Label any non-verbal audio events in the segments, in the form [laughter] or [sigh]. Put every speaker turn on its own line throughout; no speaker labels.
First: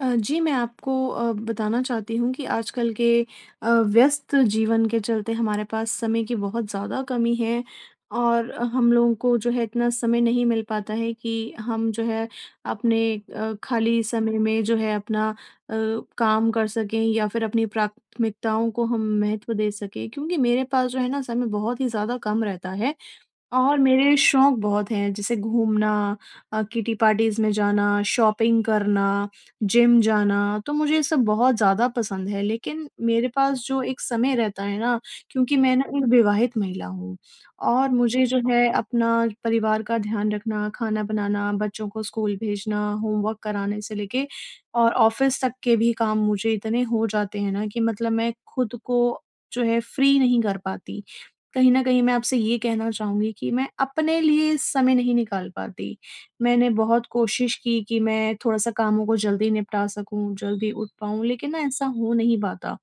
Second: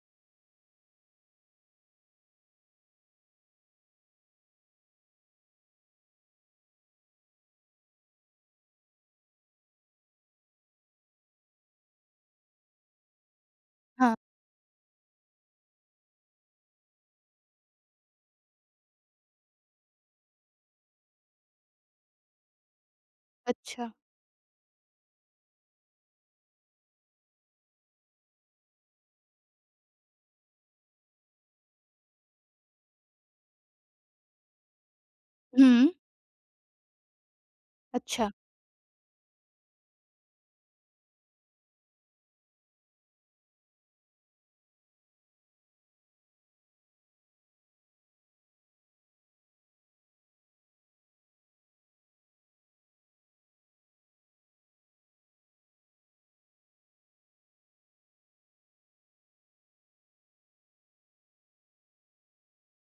अ, जी मैं आपको अ, बताना चाहती हूँ कि आजकल के अ, व्यस्त जीवन के चलते हमारे पास समय की बहुत ज़्यादा कमी है, और हम लोगों को जो है इतना समय नहीं मिल पाता है कि हम जो है अपने अ, खाली
हाँ।
समय में जो है अपना अ, काम कर सकें या फिर अपनी प्राथमिकताओं को हम महत्व दे सकें। क्योंकि मेरे पास जो है ना समय बहुत ही ज़्यादा कम रहता है, और
अच्छा।
मेरे शौक बहुत हैं, जैसे घूमना अ, किटी पार्टीज़ में जाना, शॉपिंग करना, जिम जाना। तो मुझे ये सब बहुत ज़्यादा पसंद है लेकिन मेरे पास जो एक समय रहता है ना, क्योंकि मैं ना
हुँ।
एक विवाहित महिला हूँ और मुझे
अच्छा।
जो है अपना परिवार का ध्यान रखना, खाना बनाना, बच्चों को स्कूल भेजना, होमवर्क कराने से लेके और ऑफिस तक के भी काम मुझे इतने हो जाते हैं ना कि मतलब मैं खुद को जो है फ्री नहीं कर पाती। कहीं न कहीं मैं आपसे ये कहना चाहूँगी कि मैं अपने लिए समय नहीं निकाल पाती। मैंने बहुत कोशिश की, कि मैं थोड़ा-सा कामों को जल्दी निपटा सकूँ, जल्दी उठ पाऊँ लेकिन ना ऐसा हो नहीं पाता,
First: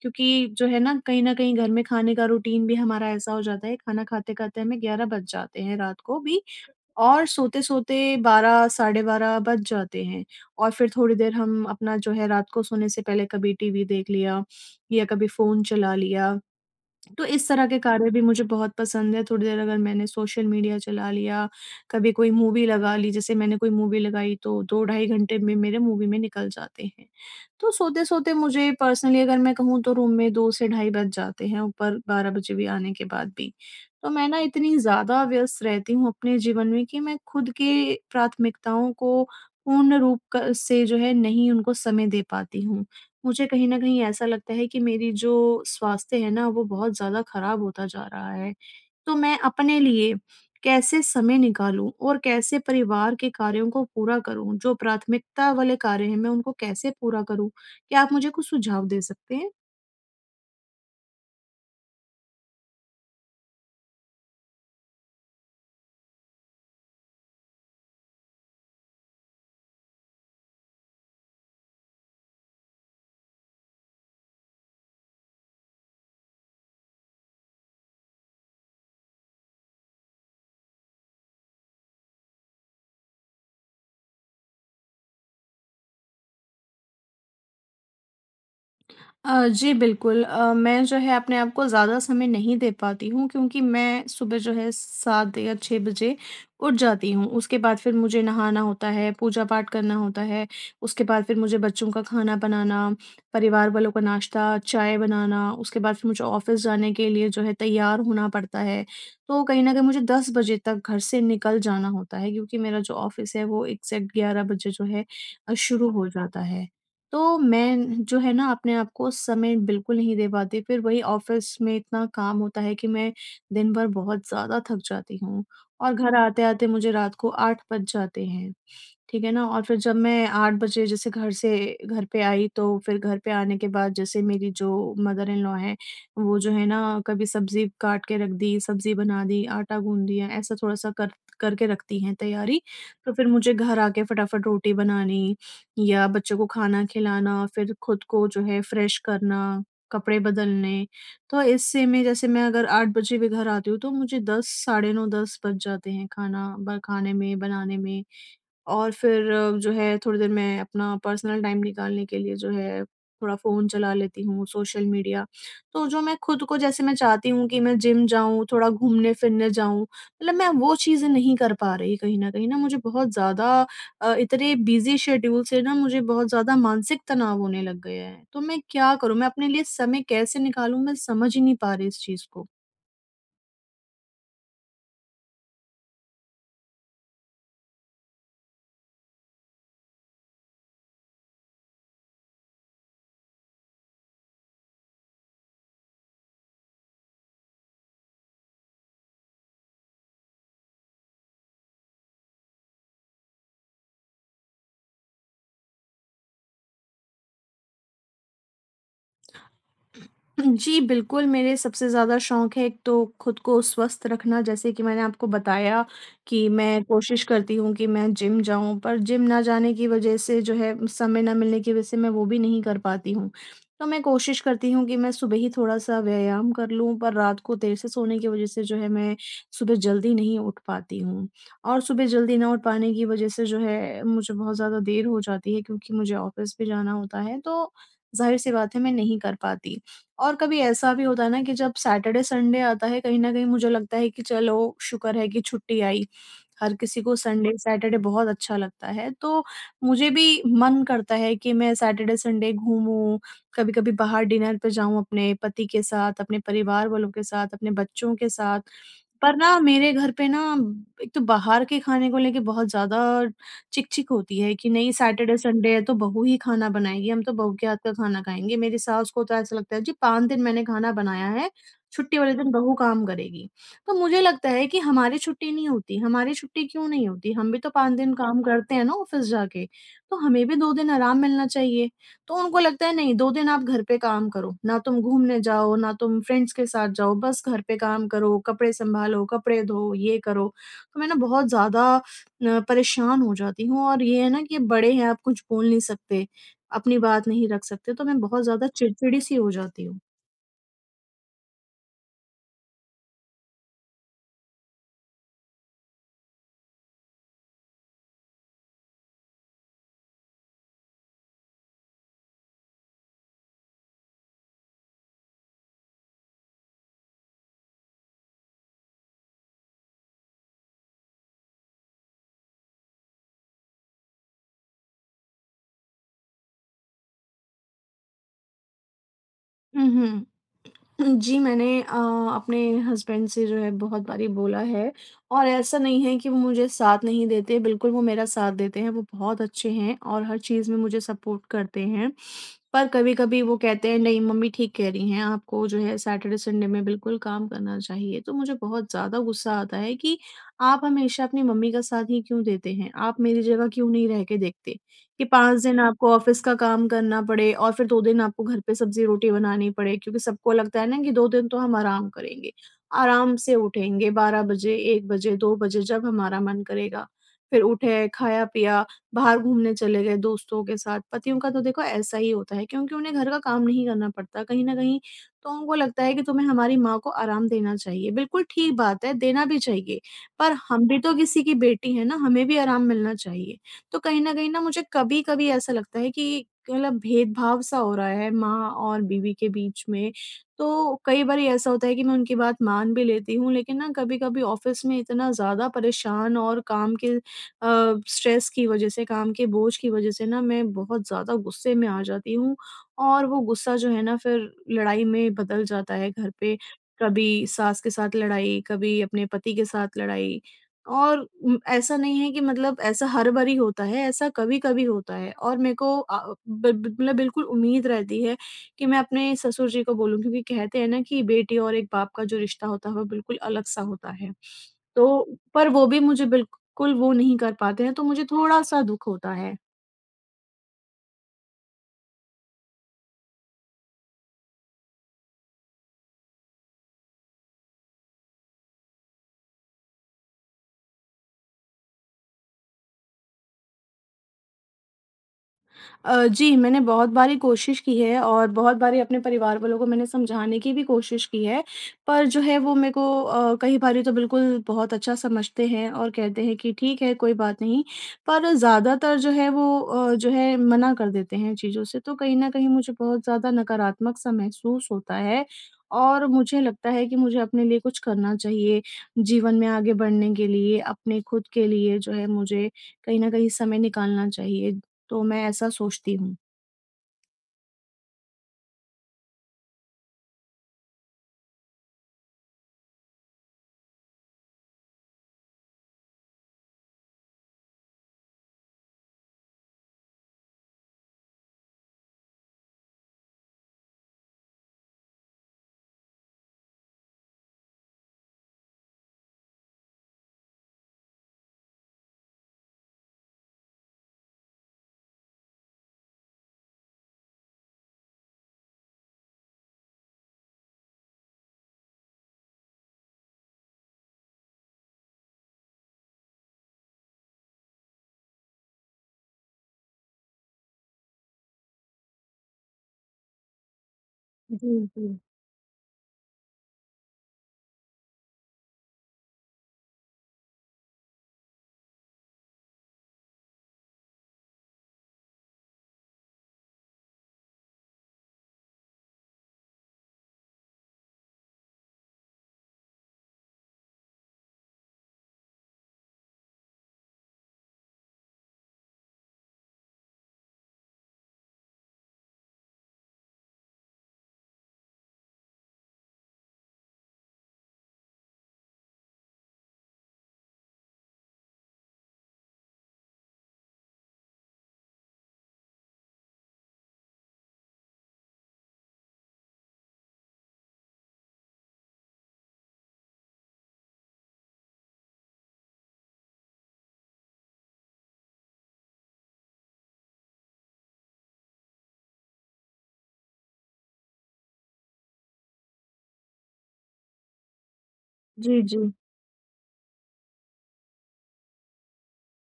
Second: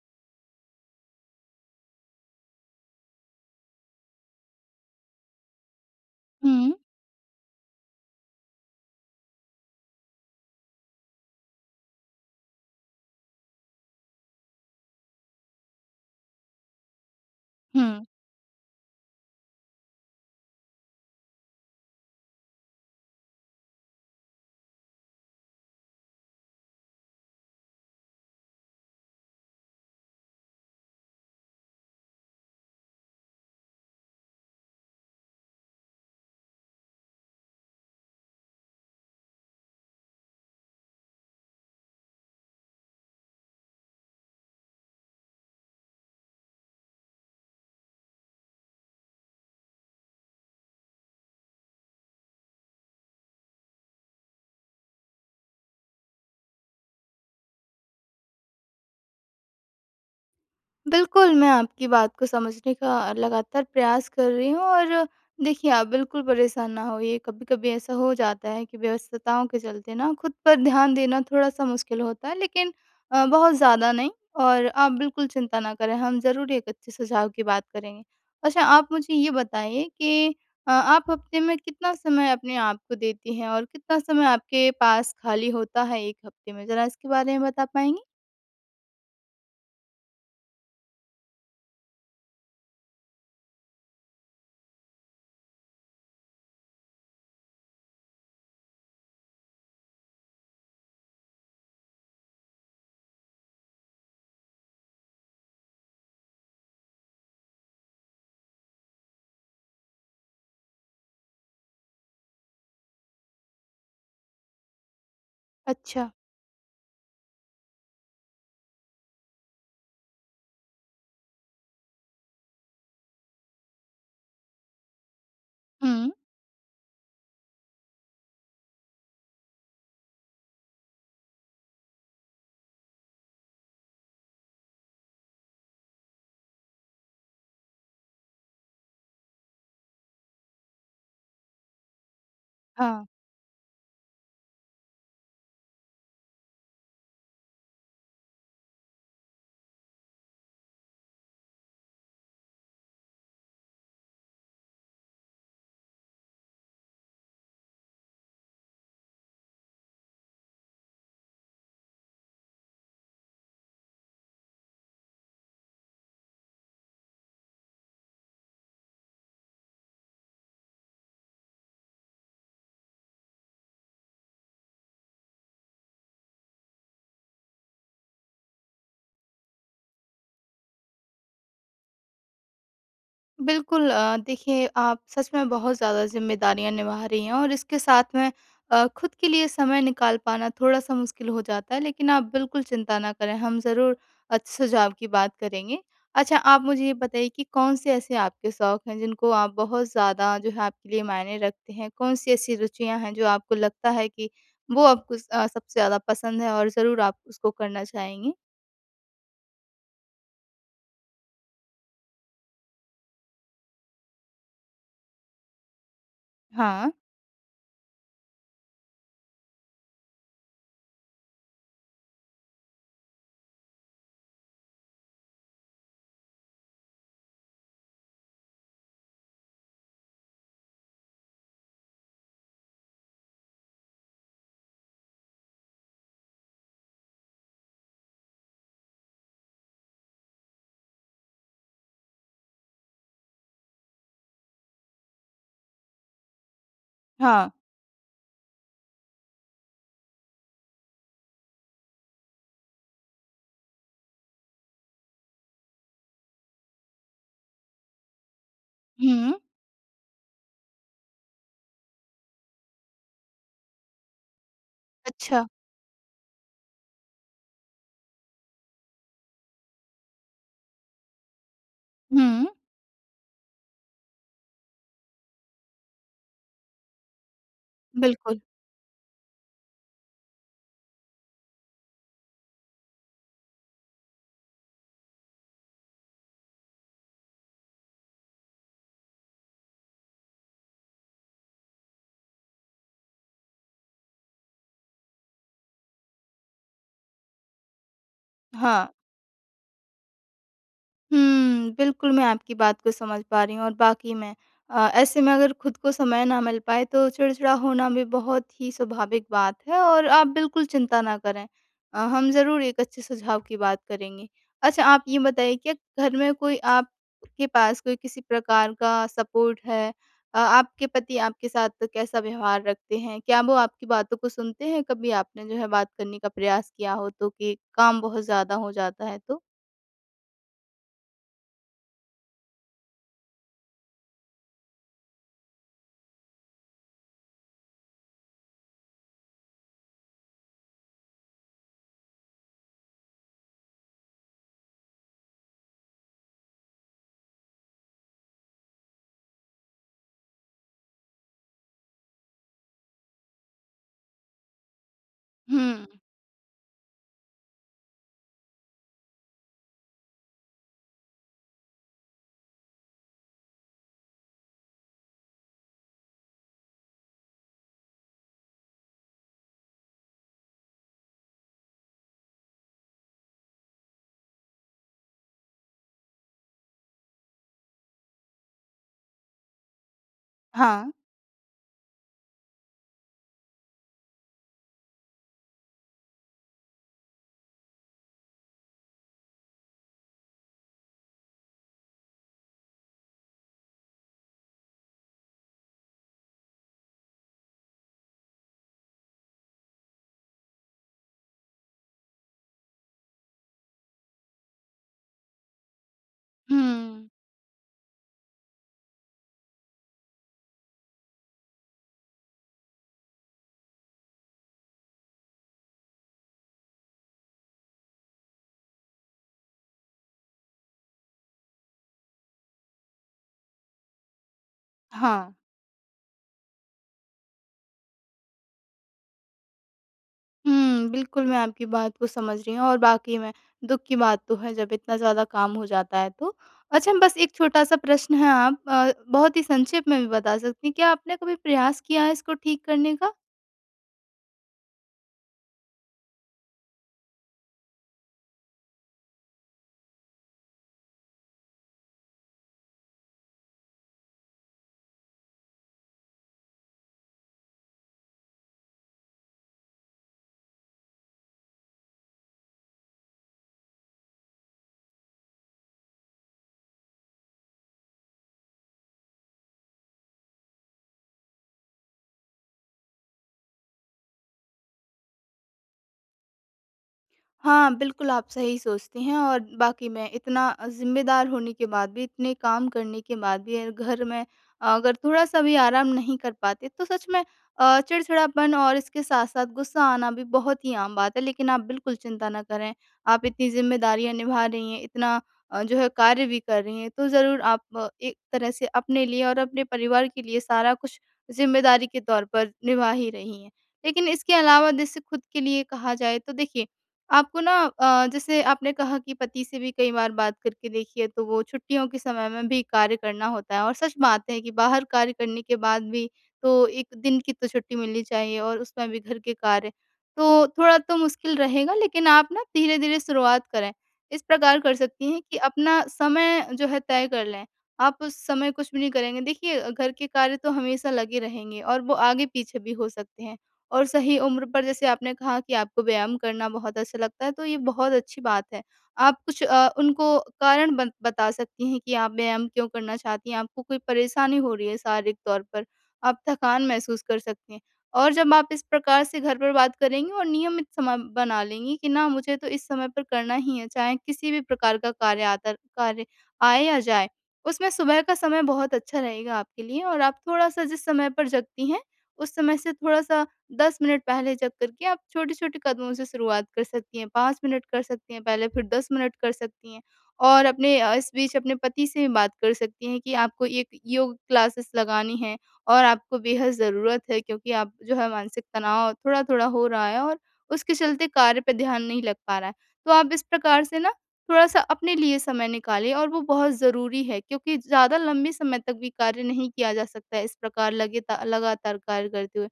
क्योंकि जो है ना कहीं न कहीं घर में खाने का रूटीन भी हमारा ऐसा हो जाता है, खाना खाते-खाते हमें 11 बज जाते हैं रात को भी
हुँ।
और सोते-सोते 12 साढ़े 12 बज जाते हैं। और फिर थोड़ी देर हम अपना जो है रात को सोने से पहले कभी टीवी देख लिया या कभी फ़ोन चला लिया। तो इस तरह के
हुँ।
कार्य भी मुझे बहुत पसंद है, थोड़ी देर अगर मैंने सोशल मीडिया चला लिया, कभी कोई मूवी लगा ली, जैसे मैंने कोई मूवी लगाई तो 2 ढाई घंटे में मेरे मूवी में निकल जाते हैं। तो सोते-सोते मुझे पर्सनली अगर मैं कहूँ तो रूम में 2 से ढाई बज जाते हैं, ऊपर 12 बजे भी आने के बाद भी। तो मैं ना इतनी ज़्यादा व्यस्त रहती हूँ अपने जीवन में कि मैं खुद की प्राथमिकताओं को पूर्ण रूप क से जो है नहीं उनको समय दे पाती हूँ। मुझे कहीं न कहीं ऐसा लगता है कि मेरी जो स्वास्थ्य है ना, वो बहुत ज़्यादा खराब होता जा रहा है। तो मैं अपने लिए कैसे समय निकालूँ और कैसे परिवार के कार्यों को पूरा करूँ, जो प्राथमिकता वाले कार्य हैं मैं उनको कैसे पूरा करूँ, क्या आप मुझे कुछ सुझाव दे सकते हैं?
बिल्कुल मैं आपकी बात को समझने का लगातार प्रयास कर रही हूँ और देखिए आप बिल्कुल परेशान ना होइए। कभी-कभी ऐसा हो जाता है कि व्यस्तताओं के चलते ना खुद पर ध्यान देना थोड़ा-सा मुश्किल होता है लेकिन अ, बहुत ज़्यादा नहीं। और आप बिल्कुल चिंता ना करें, हम ज़रूर एक अच्छे सुझाव की बात करेंगे। अच्छा आप मुझे ये बताइए कि अ, आप हफ़्ते में कितना समय अपने आपको को देती हैं और कितना समय आपके पास खाली होता है 1 हफ़्ते में? ज़रा इसके बारे में बता पाएँगी?
अ, जी बिल्कुल अ, मैं जो है अपने आप को ज़्यादा समय नहीं दे पाती हूँ। क्योंकि मैं सुबह जो है 7 या 6 बजे उठ जाती हूँ। उसके बाद फिर मुझे नहाना होता है, पूजा पाठ करना होता है। उसके बाद फिर मुझे बच्चों का खाना बनाना, परिवार वालों का नाश्ता-चाय बनाना, उसके बाद फिर मुझे ऑफ़िस जाने के लिए जो है तैयार होना पड़ता है। तो कहीं न कहीं मुझे 10 बजे तक घर से निकल जाना होता है क्योंकि मेरा जो ऑफ़िस है वो एग्ज़ैक्ट 11 बजे जो है अ, शुरू हो
अच्छा।
जाता है। तो मैं जो है ना अपने आप को समय बिल्कुल नहीं दे पाती। फिर वही ऑफ़िस में इतना काम होता है कि मैं दिन भर बहुत ज़्यादा थक जाती हूँ और
हुँ।
घर आते-आते मुझे रात को 8 बज जाते हैं। ठीक है ना? और फिर जब मैं 8 बजे जैसे घर से घर पे आई तो फिर घर पे आने के बाद जैसे मेरी जो मदर-इन-लॉ हैं वो जो हैं ना कभी सब्ज़ी काट के रख दी, सब्ज़ी बना दी, आटा गूँध दिया, ऐसा थोड़ा-सा कर करके रखती हैं तैयारी।
हाँ।
तो फिर मुझे घर आके फटाफट रोटी बनानी या बच्चों को खाना खिलाना, फिर खुद को जो है फ्रेश करना, कपड़े बदलने तो इससे मैं जैसे मैं अगर 8 बजे भी घर आती हूँ तो मुझे 10 साढ़े 9-10 बज जाते हैं खाना ब खाने में, बनाने में। और फिर जो है थोड़ी देर मैं अपना पर्सनल टाइम निकालने के लिए जो है थोड़ा फ़ोन चला लेती हूँ, सोशल मीडिया। तो जो मैं खुद को जैसे मैं चाहती हूँ कि मैं जिम जाऊँ, थोड़ा घूमने-फिरने जाऊँ मतलब मैं वो चीज़ें नहीं कर पा रही। कहीं न कहीं ना मुझे बहुत ज़्यादा अ, इतने बिज़ी शेड्यूल से न मुझे बहुत ज़्यादा मानसिक तनाव होने लग गया है। तो मैं क्या करूँ? मैं अपने लिए समय कैसे निकालूँ मैं समझ ही नहीं पा रही इस चीज़ को।
बिल्कुल अ, देखिए, आप सच में बहुत ज़्यादा ज़िम्मेदारियाँ निभा रही हैं और इसके साथ में अ, खुद के लिए समय निकाल पाना थोड़ा-सा मुश्किल हो जाता है। लेकिन आप बिल्कुल चिंता ना करें, हम ज़रूर अच्छे सुझाव की बात करेंगे। अच्छा, आप मुझे ये बताइए कि कौन-से ऐसे आपके शौक हैं, जिनको आप बहुत ज़्यादा, जो है, आपके लिए मायने रखते हैं? कौन-सी ऐसी रुचियाँ हैं, जो आपको लगता है कि वो आपको अ, सबसे ज़्यादा पसंद है और ज़रूर आप उसको करना चाहेंगी?
हुँ। जी, बिल्कुल, मेरे सबसे ज़्यादा शौक हैं, एक तो खुद को स्वस्थ रखना। जैसे कि मैंने आपको बताया कि मैं
हाँ।
कोशिश करती हूँ कि मैं जिम जाऊँ, पर जिम ना जाने की वज़ह से, जो है, समय ना मिलने की वज़ह से मैं वो भी नहीं कर पाती हूँ। तो मैं कोशिश करती हूँ कि मैं सुबह ही थोड़ा-सा व्यायाम कर लूँ, पर रात को देर से सोने की वज़ह से, जो है, मैं सुबह जल्दी नहीं उठ पाती हूँ और सुबह जल्दी ना उठ पाने की वज़ह से, जो है, मुझे बहुत ज़्यादा देर हो जाती है, क्योंकि मुझे ऑफ़िस भी जाना होता है। तो ज़ाहिर-सी बात है, मैं नहीं कर पाती और कभी ऐसा भी होता है ना कि जब सैटरडे-संडे आता है, कहीं न कहीं मुझे लगता है कि चलो, शुक्र है कि छुट्टी आई। हर किसी को
हाँ।
संडे-सैटरडे बहुत अच्छा लगता है। तो मुझे भी मन करता है कि मैं सैटरडे-संडे घूमूँ, कभी-कभी बाहर डिनर पे जाऊँ, अपने पति के साथ, अपने परिवार वालों के साथ, अपने बच्चों के साथ। पर
हुँ।
ना, मेरे घर पे ना, एक तो बाहर के खाने को लेके बहुत ज़्यादा चिक-चिक होती है कि, "नहीं,
अच्छा।
सैटरडे-संडे है, तो बहू ही खाना बनाएगी। हम तो बहू के हाथ का खाना खाएँगे।" मेरी सास को तो ऐसा लगता है, "जी, 5 दिन मैंने खाना बनाया है, छुट्टी वाले
हुँ।
दिन बहू काम करेगी।" तो मुझे लगता है कि, "हमारी छुट्टी नहीं होती, हमारी छुट्टी क्यों नहीं होती? हम भी तो 5 दिन
बिल्कुल।
काम करते हैं ना, ऑफ़िस जाके। तो हमें भी 2 दिन आराम मिलना चाहिए।" तो उनको लगता है, "नहीं, 2 दिन आप घर पे काम करो। ना तुम घूमने जाओ, ना तुम फ्रेंड्स के साथ जाओ, बस घर पे काम करो, कपड़े संभालो, कपड़े धो, ये करो।" तो मैं ना, बहुत ज़्यादा अ, परेशान हो जाती हूँ और ये है ना कि अब बड़े हैं, आप कुछ बोल नहीं सकते, अपनी बात नहीं रख सकते। तो मैं बहुत ज़्यादा
हाँ।
चिड़चिड़ी-सी हो जाती हूँ।
हुँ, बिल्कुल मैं आपकी बात को समझ पा रही हूँ और वाक़ई में अ, ऐसे में अगर खुद को समय ना मिल पाए तो चिड़चिड़ा होना भी बहुत ही स्वाभाविक बात है और आप बिल्कुल चिंता ना करें। अ, हम ज़रूर एक अच्छे सुझाव की बात करेंगे। अच्छा आप ये बताइए, क्या घर में कोई आपके पास कोई किसी प्रकार का सपोर्ट है, अ, आपके पति आपके साथ कैसा व्यवहार रखते हैं? क्या वो आपकी बातों को सुनते हैं, कभी आपने जो है बात करने का प्रयास किया हो, तो कि काम बहुत ज़्यादा हो जाता है तो?
हुँ, हुँ। [clears throat] जी, मैंने अ, अपने हसबैंड से जो है बहुत बारी बोला है और ऐसा नहीं है कि वो मुझे साथ नहीं देते। बिल्कुल वो मेरा साथ देते हैं, वो बहुत अच्छे हैं और हर चीज़ में मुझे सपोर्ट करते हैं। पर कभी-कभी वो कहते हैं नहीं मम्मी ठीक कह रही हैं आपको जो है सैटरडे-संडे में बिल्कुल काम करना चाहिए। तो मुझे बहुत ज़्यादा गुस्सा आता है कि आप हमेशा अपनी मम्मी का साथ ही क्यों देते हैं? आप मेरी जगह क्यों नहीं रह के देखते कि 5 दिन
हुँ।
आपको ऑफ़िस का काम करना पड़े और फ़िर 2 दिन आपको घर पे सब्ज़ी-रोटी बनानी पड़े। क्योंकि सबको लगता है ना कि 2 दिन तो हम आराम करेंगे। आराम से उठेंगे 12 बजे, 1 बजे, 2 बजे जब हमारा मन करेगा। फ़िर उठे, खाया-पिया, बाहर घूमने चले गए दोस्तों के साथ। पतियों का तो देखो ऐसा ही होता है क्योंकि उन्हें घर का काम नहीं करना पड़ता कहीं न कहीं, तो उनको लगता है कि तुम्हें हमारी माँ को आराम देना चाहिए। बिल्कुल ठीक बात है देना भी चाहिए, पर हम
हाँ।
भी तो किसी की बेटी हैं ना, हमें भी आराम मिलना चाहिए। तो कहीं न कहीं ना मुझे कभी-कभी ऐसा लगता है कि मतलब भेदभाव-सा हो रहा है माँ और बीवी के बीच में। तो कई बारी ऐसा होता है कि मैं उनकी बात मान भी लेती हूँ लेकिन ना कभी-कभी ऑफ़िस में इतना ज़्यादा परेशान और काम के अ, स्ट्रेस की वज़ह से, काम के बोझ की वज़ह से ना मैं बहुत ज़्यादा गुस्से में आ जाती हूँ और वो गुस्सा जो है ना फ़िर लड़ाई में बदल जाता है। घर पे
हुँ।
कभी सास के साथ लड़ाई, कभी अपने पति के साथ लड़ाई और उम, ऐसा नहीं है कि मतलब ऐसा हर बारी होता है, ऐसा कभी-कभी होता है। और मेरे को अ, बि ब मतलब बिल्कुल उम्मीद रहती है कि मैं अपने ससुर जी को बोलूँ क्योंकि कहते हैं ना कि बेटी और एक बाप का जो रिश्ता होता है वो बिल्कुल अलग-सा होता है।
हाँ।
तो पर वो भी मुझे बिल्कुल वो नहीं कर पाते हैं, तो मुझे थोड़ा-सा दुःख होता है।
हुँ, बिल्कुल मैं आपकी बात को समझ रही हूँ और वाक़ई में दुख की बात तो है जब इतना ज़्यादा काम हो जाता है तो। अच्छा बस एक छोटा सा प्रश्न है आप अ बहुत ही संक्षेप में भी बता सकती हैं। क्या आपने कभी प्रयास किया है इसको ठीक करने का?
अ, जी मैंने बहुत बारी कोशिश की है और बहुत बारी अपने परिवार वालों को मैंने समझाने की भी कोशिश की है, पर जो है वो मेरे को अ, कई बारी तो बिल्कुल बहुत अच्छा समझते हैं और कहते हैं कि ठीक है कोई बात नहीं पर ज़्यादातर जो है वो अ, जो है मना कर देते हैं चीज़ों से, तो कहीं न कहीं मुझे बहुत ज़्यादा नकारात्मक सा महसूस होता है और मुझे लगता है कि मुझे अपने लिए कुछ करना चाहिए, जीवन में आगे बढ़ने के लिए, अपने खुद के लिए जो है मुझे कहीं न कहीं समय निकालना चाहिए। तो मैं ऐसा सोचती हूँ।
हाँ, बिल्कुल आप सही सोचती हैं और वाक़ई मैं इतना अ, ज़िम्मेदार होने के बाद भी इतने काम करने के बाद भी अ, घर में अगर थोड़ा-सा भी आराम नहीं कर पाते तो सच में अ, चिड़चिड़ापन और इसके साथ-साथ गुस्सा आना भी बहुत ही आम बात है, लेकिन आप बिल्कुल चिंता ना करें, आप इतनी ज़िम्मेदारियाँ निभा रही हैं, इतना अ, जो है कार्य भी कर रही हैं तो ज़रूर आप एक तरह से अपने लिए और अपने परिवार के लिए सारा कुछ ज़िम्मेदारी के तौर पर निभा ही रही हैं। लेकिन इसके अलावा जैसे खुद के लिए कहा जाए तो देखिए आपको ना अ, जैसे आपने कहा कि पति से भी कई बार बात करके देखी है तो वो छुट्टियों के समय में भी कार्य करना होता है और सच बात है कि बाहर कार्य करने के बाद भी तो एक दिन की तो छुट्टी मिलनी चाहिए और उसमें भी घर के कार्य, तो थोड़ा तो मुश्किल रहेगा लेकिन आप ना धीरे-धीरे शुरुआत करें, इस प्रकार कर
जी,
सकती
जी।
हैं कि अपना समय जो है तय कर लें, आप उस समय कुछ भी नहीं करेंगे, देखिए घर के कार्य तो हमेशा लगे रहेंगे और वो आगे पीछे भी हो सकते हैं और सही उम्र पर जैसे आपने कहा कि आपको व्यायाम करना बहुत अच्छा लगता है तो ये बहुत अच्छी बात है। आप कुछ अ, उनको कारण बन बता सकती हैं कि आप व्यायाम क्यों करना चाहती हैं? आपको कोई परेशानी हो रही है शारीरिक तौर पर, आप थकान महसूस कर सकती हैं और जब आप इस प्रकार से घर पर बात करेंगी और नियमित समय बना लेंगी कि ना मुझे तो इस समय पर करना ही है, चाहे किसी भी प्रकार का कार्य आतर कार्य आए या जाए, उसमें सुबह का समय बहुत अच्छा रहेगा आपके लिए और आप थोड़ा-सा जिस समय पर जगती हैं, उस समय से थोड़ा-सा 10 मिनट पहले जग कर के आप छोटे-छोटे कदमों से शुरुआत कर सकती हैं, 5 मिनट कर सकती हैं, पहले फिर 10 मिनट कर सकती हैं और अपने अ, इस बीच अपने पति से बात कर सकती हैं कि आपको एक योग क्लासेस लगानी है और आपको बेहद ज़रूरत है क्योंकि आप जो है मानसिक तनाव थोड़ा-थोड़ा हो रहा है और उसके चलते कार्य पे ध्यान नहीं लग पा रहा है, तो आप इस प्रकार से ना थोड़ा-सा अपने लिए समय निकालें और वो बहुत ज़रूरी है क्योंकि ज़्यादा लंबे समय
जी,
तक भी
जी।
कार्य नहीं किया जा सकता इस प्रकार लगेता लगातार कार्य करते हुए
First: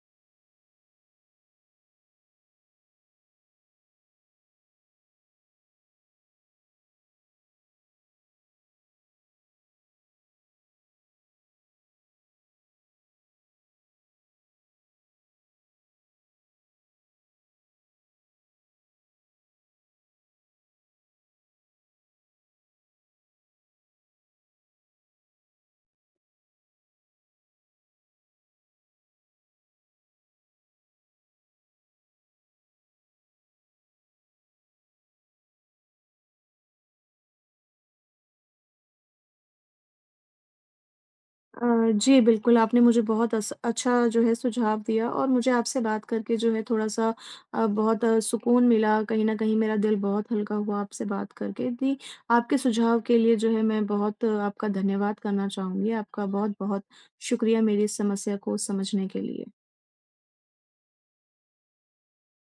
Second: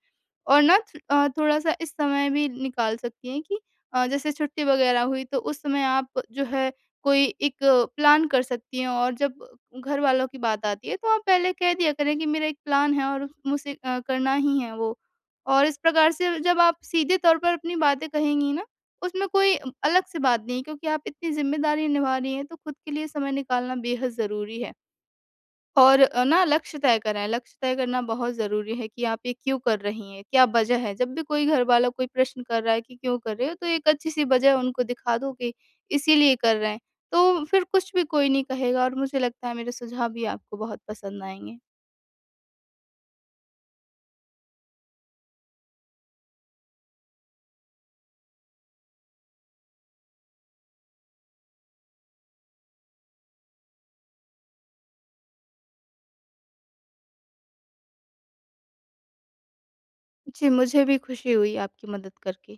और ना च अ, थोड़ा-सा इस समय भी निकाल सकती हैं कि अ, जैसे छुट्टी वगैरह हुई तो उस समय आप जो है कोई एक प्लान कर सकती हैं और जब घरवालों की बात आती है तो आप पहले कह दिया करें कि मेरा एक प्लान है और मुझे अ, करना ही है वो और इस प्रकार से जब आप सीधे तौर पर अपनी बातें कहेंगी ना, उसमें कोई अलग से बात नहीं है क्योंकि आप इतनी ज़िम्मेदारी निभा रही हैं, तो खुद के लिए समय निकालना बेहद ज़रूरी है। और अ, ना लक्ष्य तय करें। लक्ष्य तय करना बहुत ज़रूरी है कि आप ये क्यों कर रही हैं? क्या वजह है? जब भी कोई घर वाला कोई प्रश्न कर रहा है कि क्यों कर रहे हो तो एक अच्छी सी वजह उनको दिखा दो कि इसीलिए कर रहे हैं। तो फिर कुछ भी कोई नहीं कहेगा और मुझे लगता है मेरे सुझाव भी आपको बहुत पसंद आएँगे।
अ, जी बिल्कुल आपने मुझे बहुत अस अच्छा जो है सुझाव दिया और मुझे आपसे बात करके जो है थोड़ा-सा अ, बहुत सुकून मिला कहीं न कहीं मेरा दिल बहुत हल्का हुआ आपसे बात करके दि आपके सुझाव के लिए जो है मैं बहुत आपका धन्यवाद करना चाहूँगी। आपका बहुत-बहुत शुक्रिया मेरी इस समस्या को समझने के लिए।
जी मुझे भी खुशी हुई आपकी मदद करके।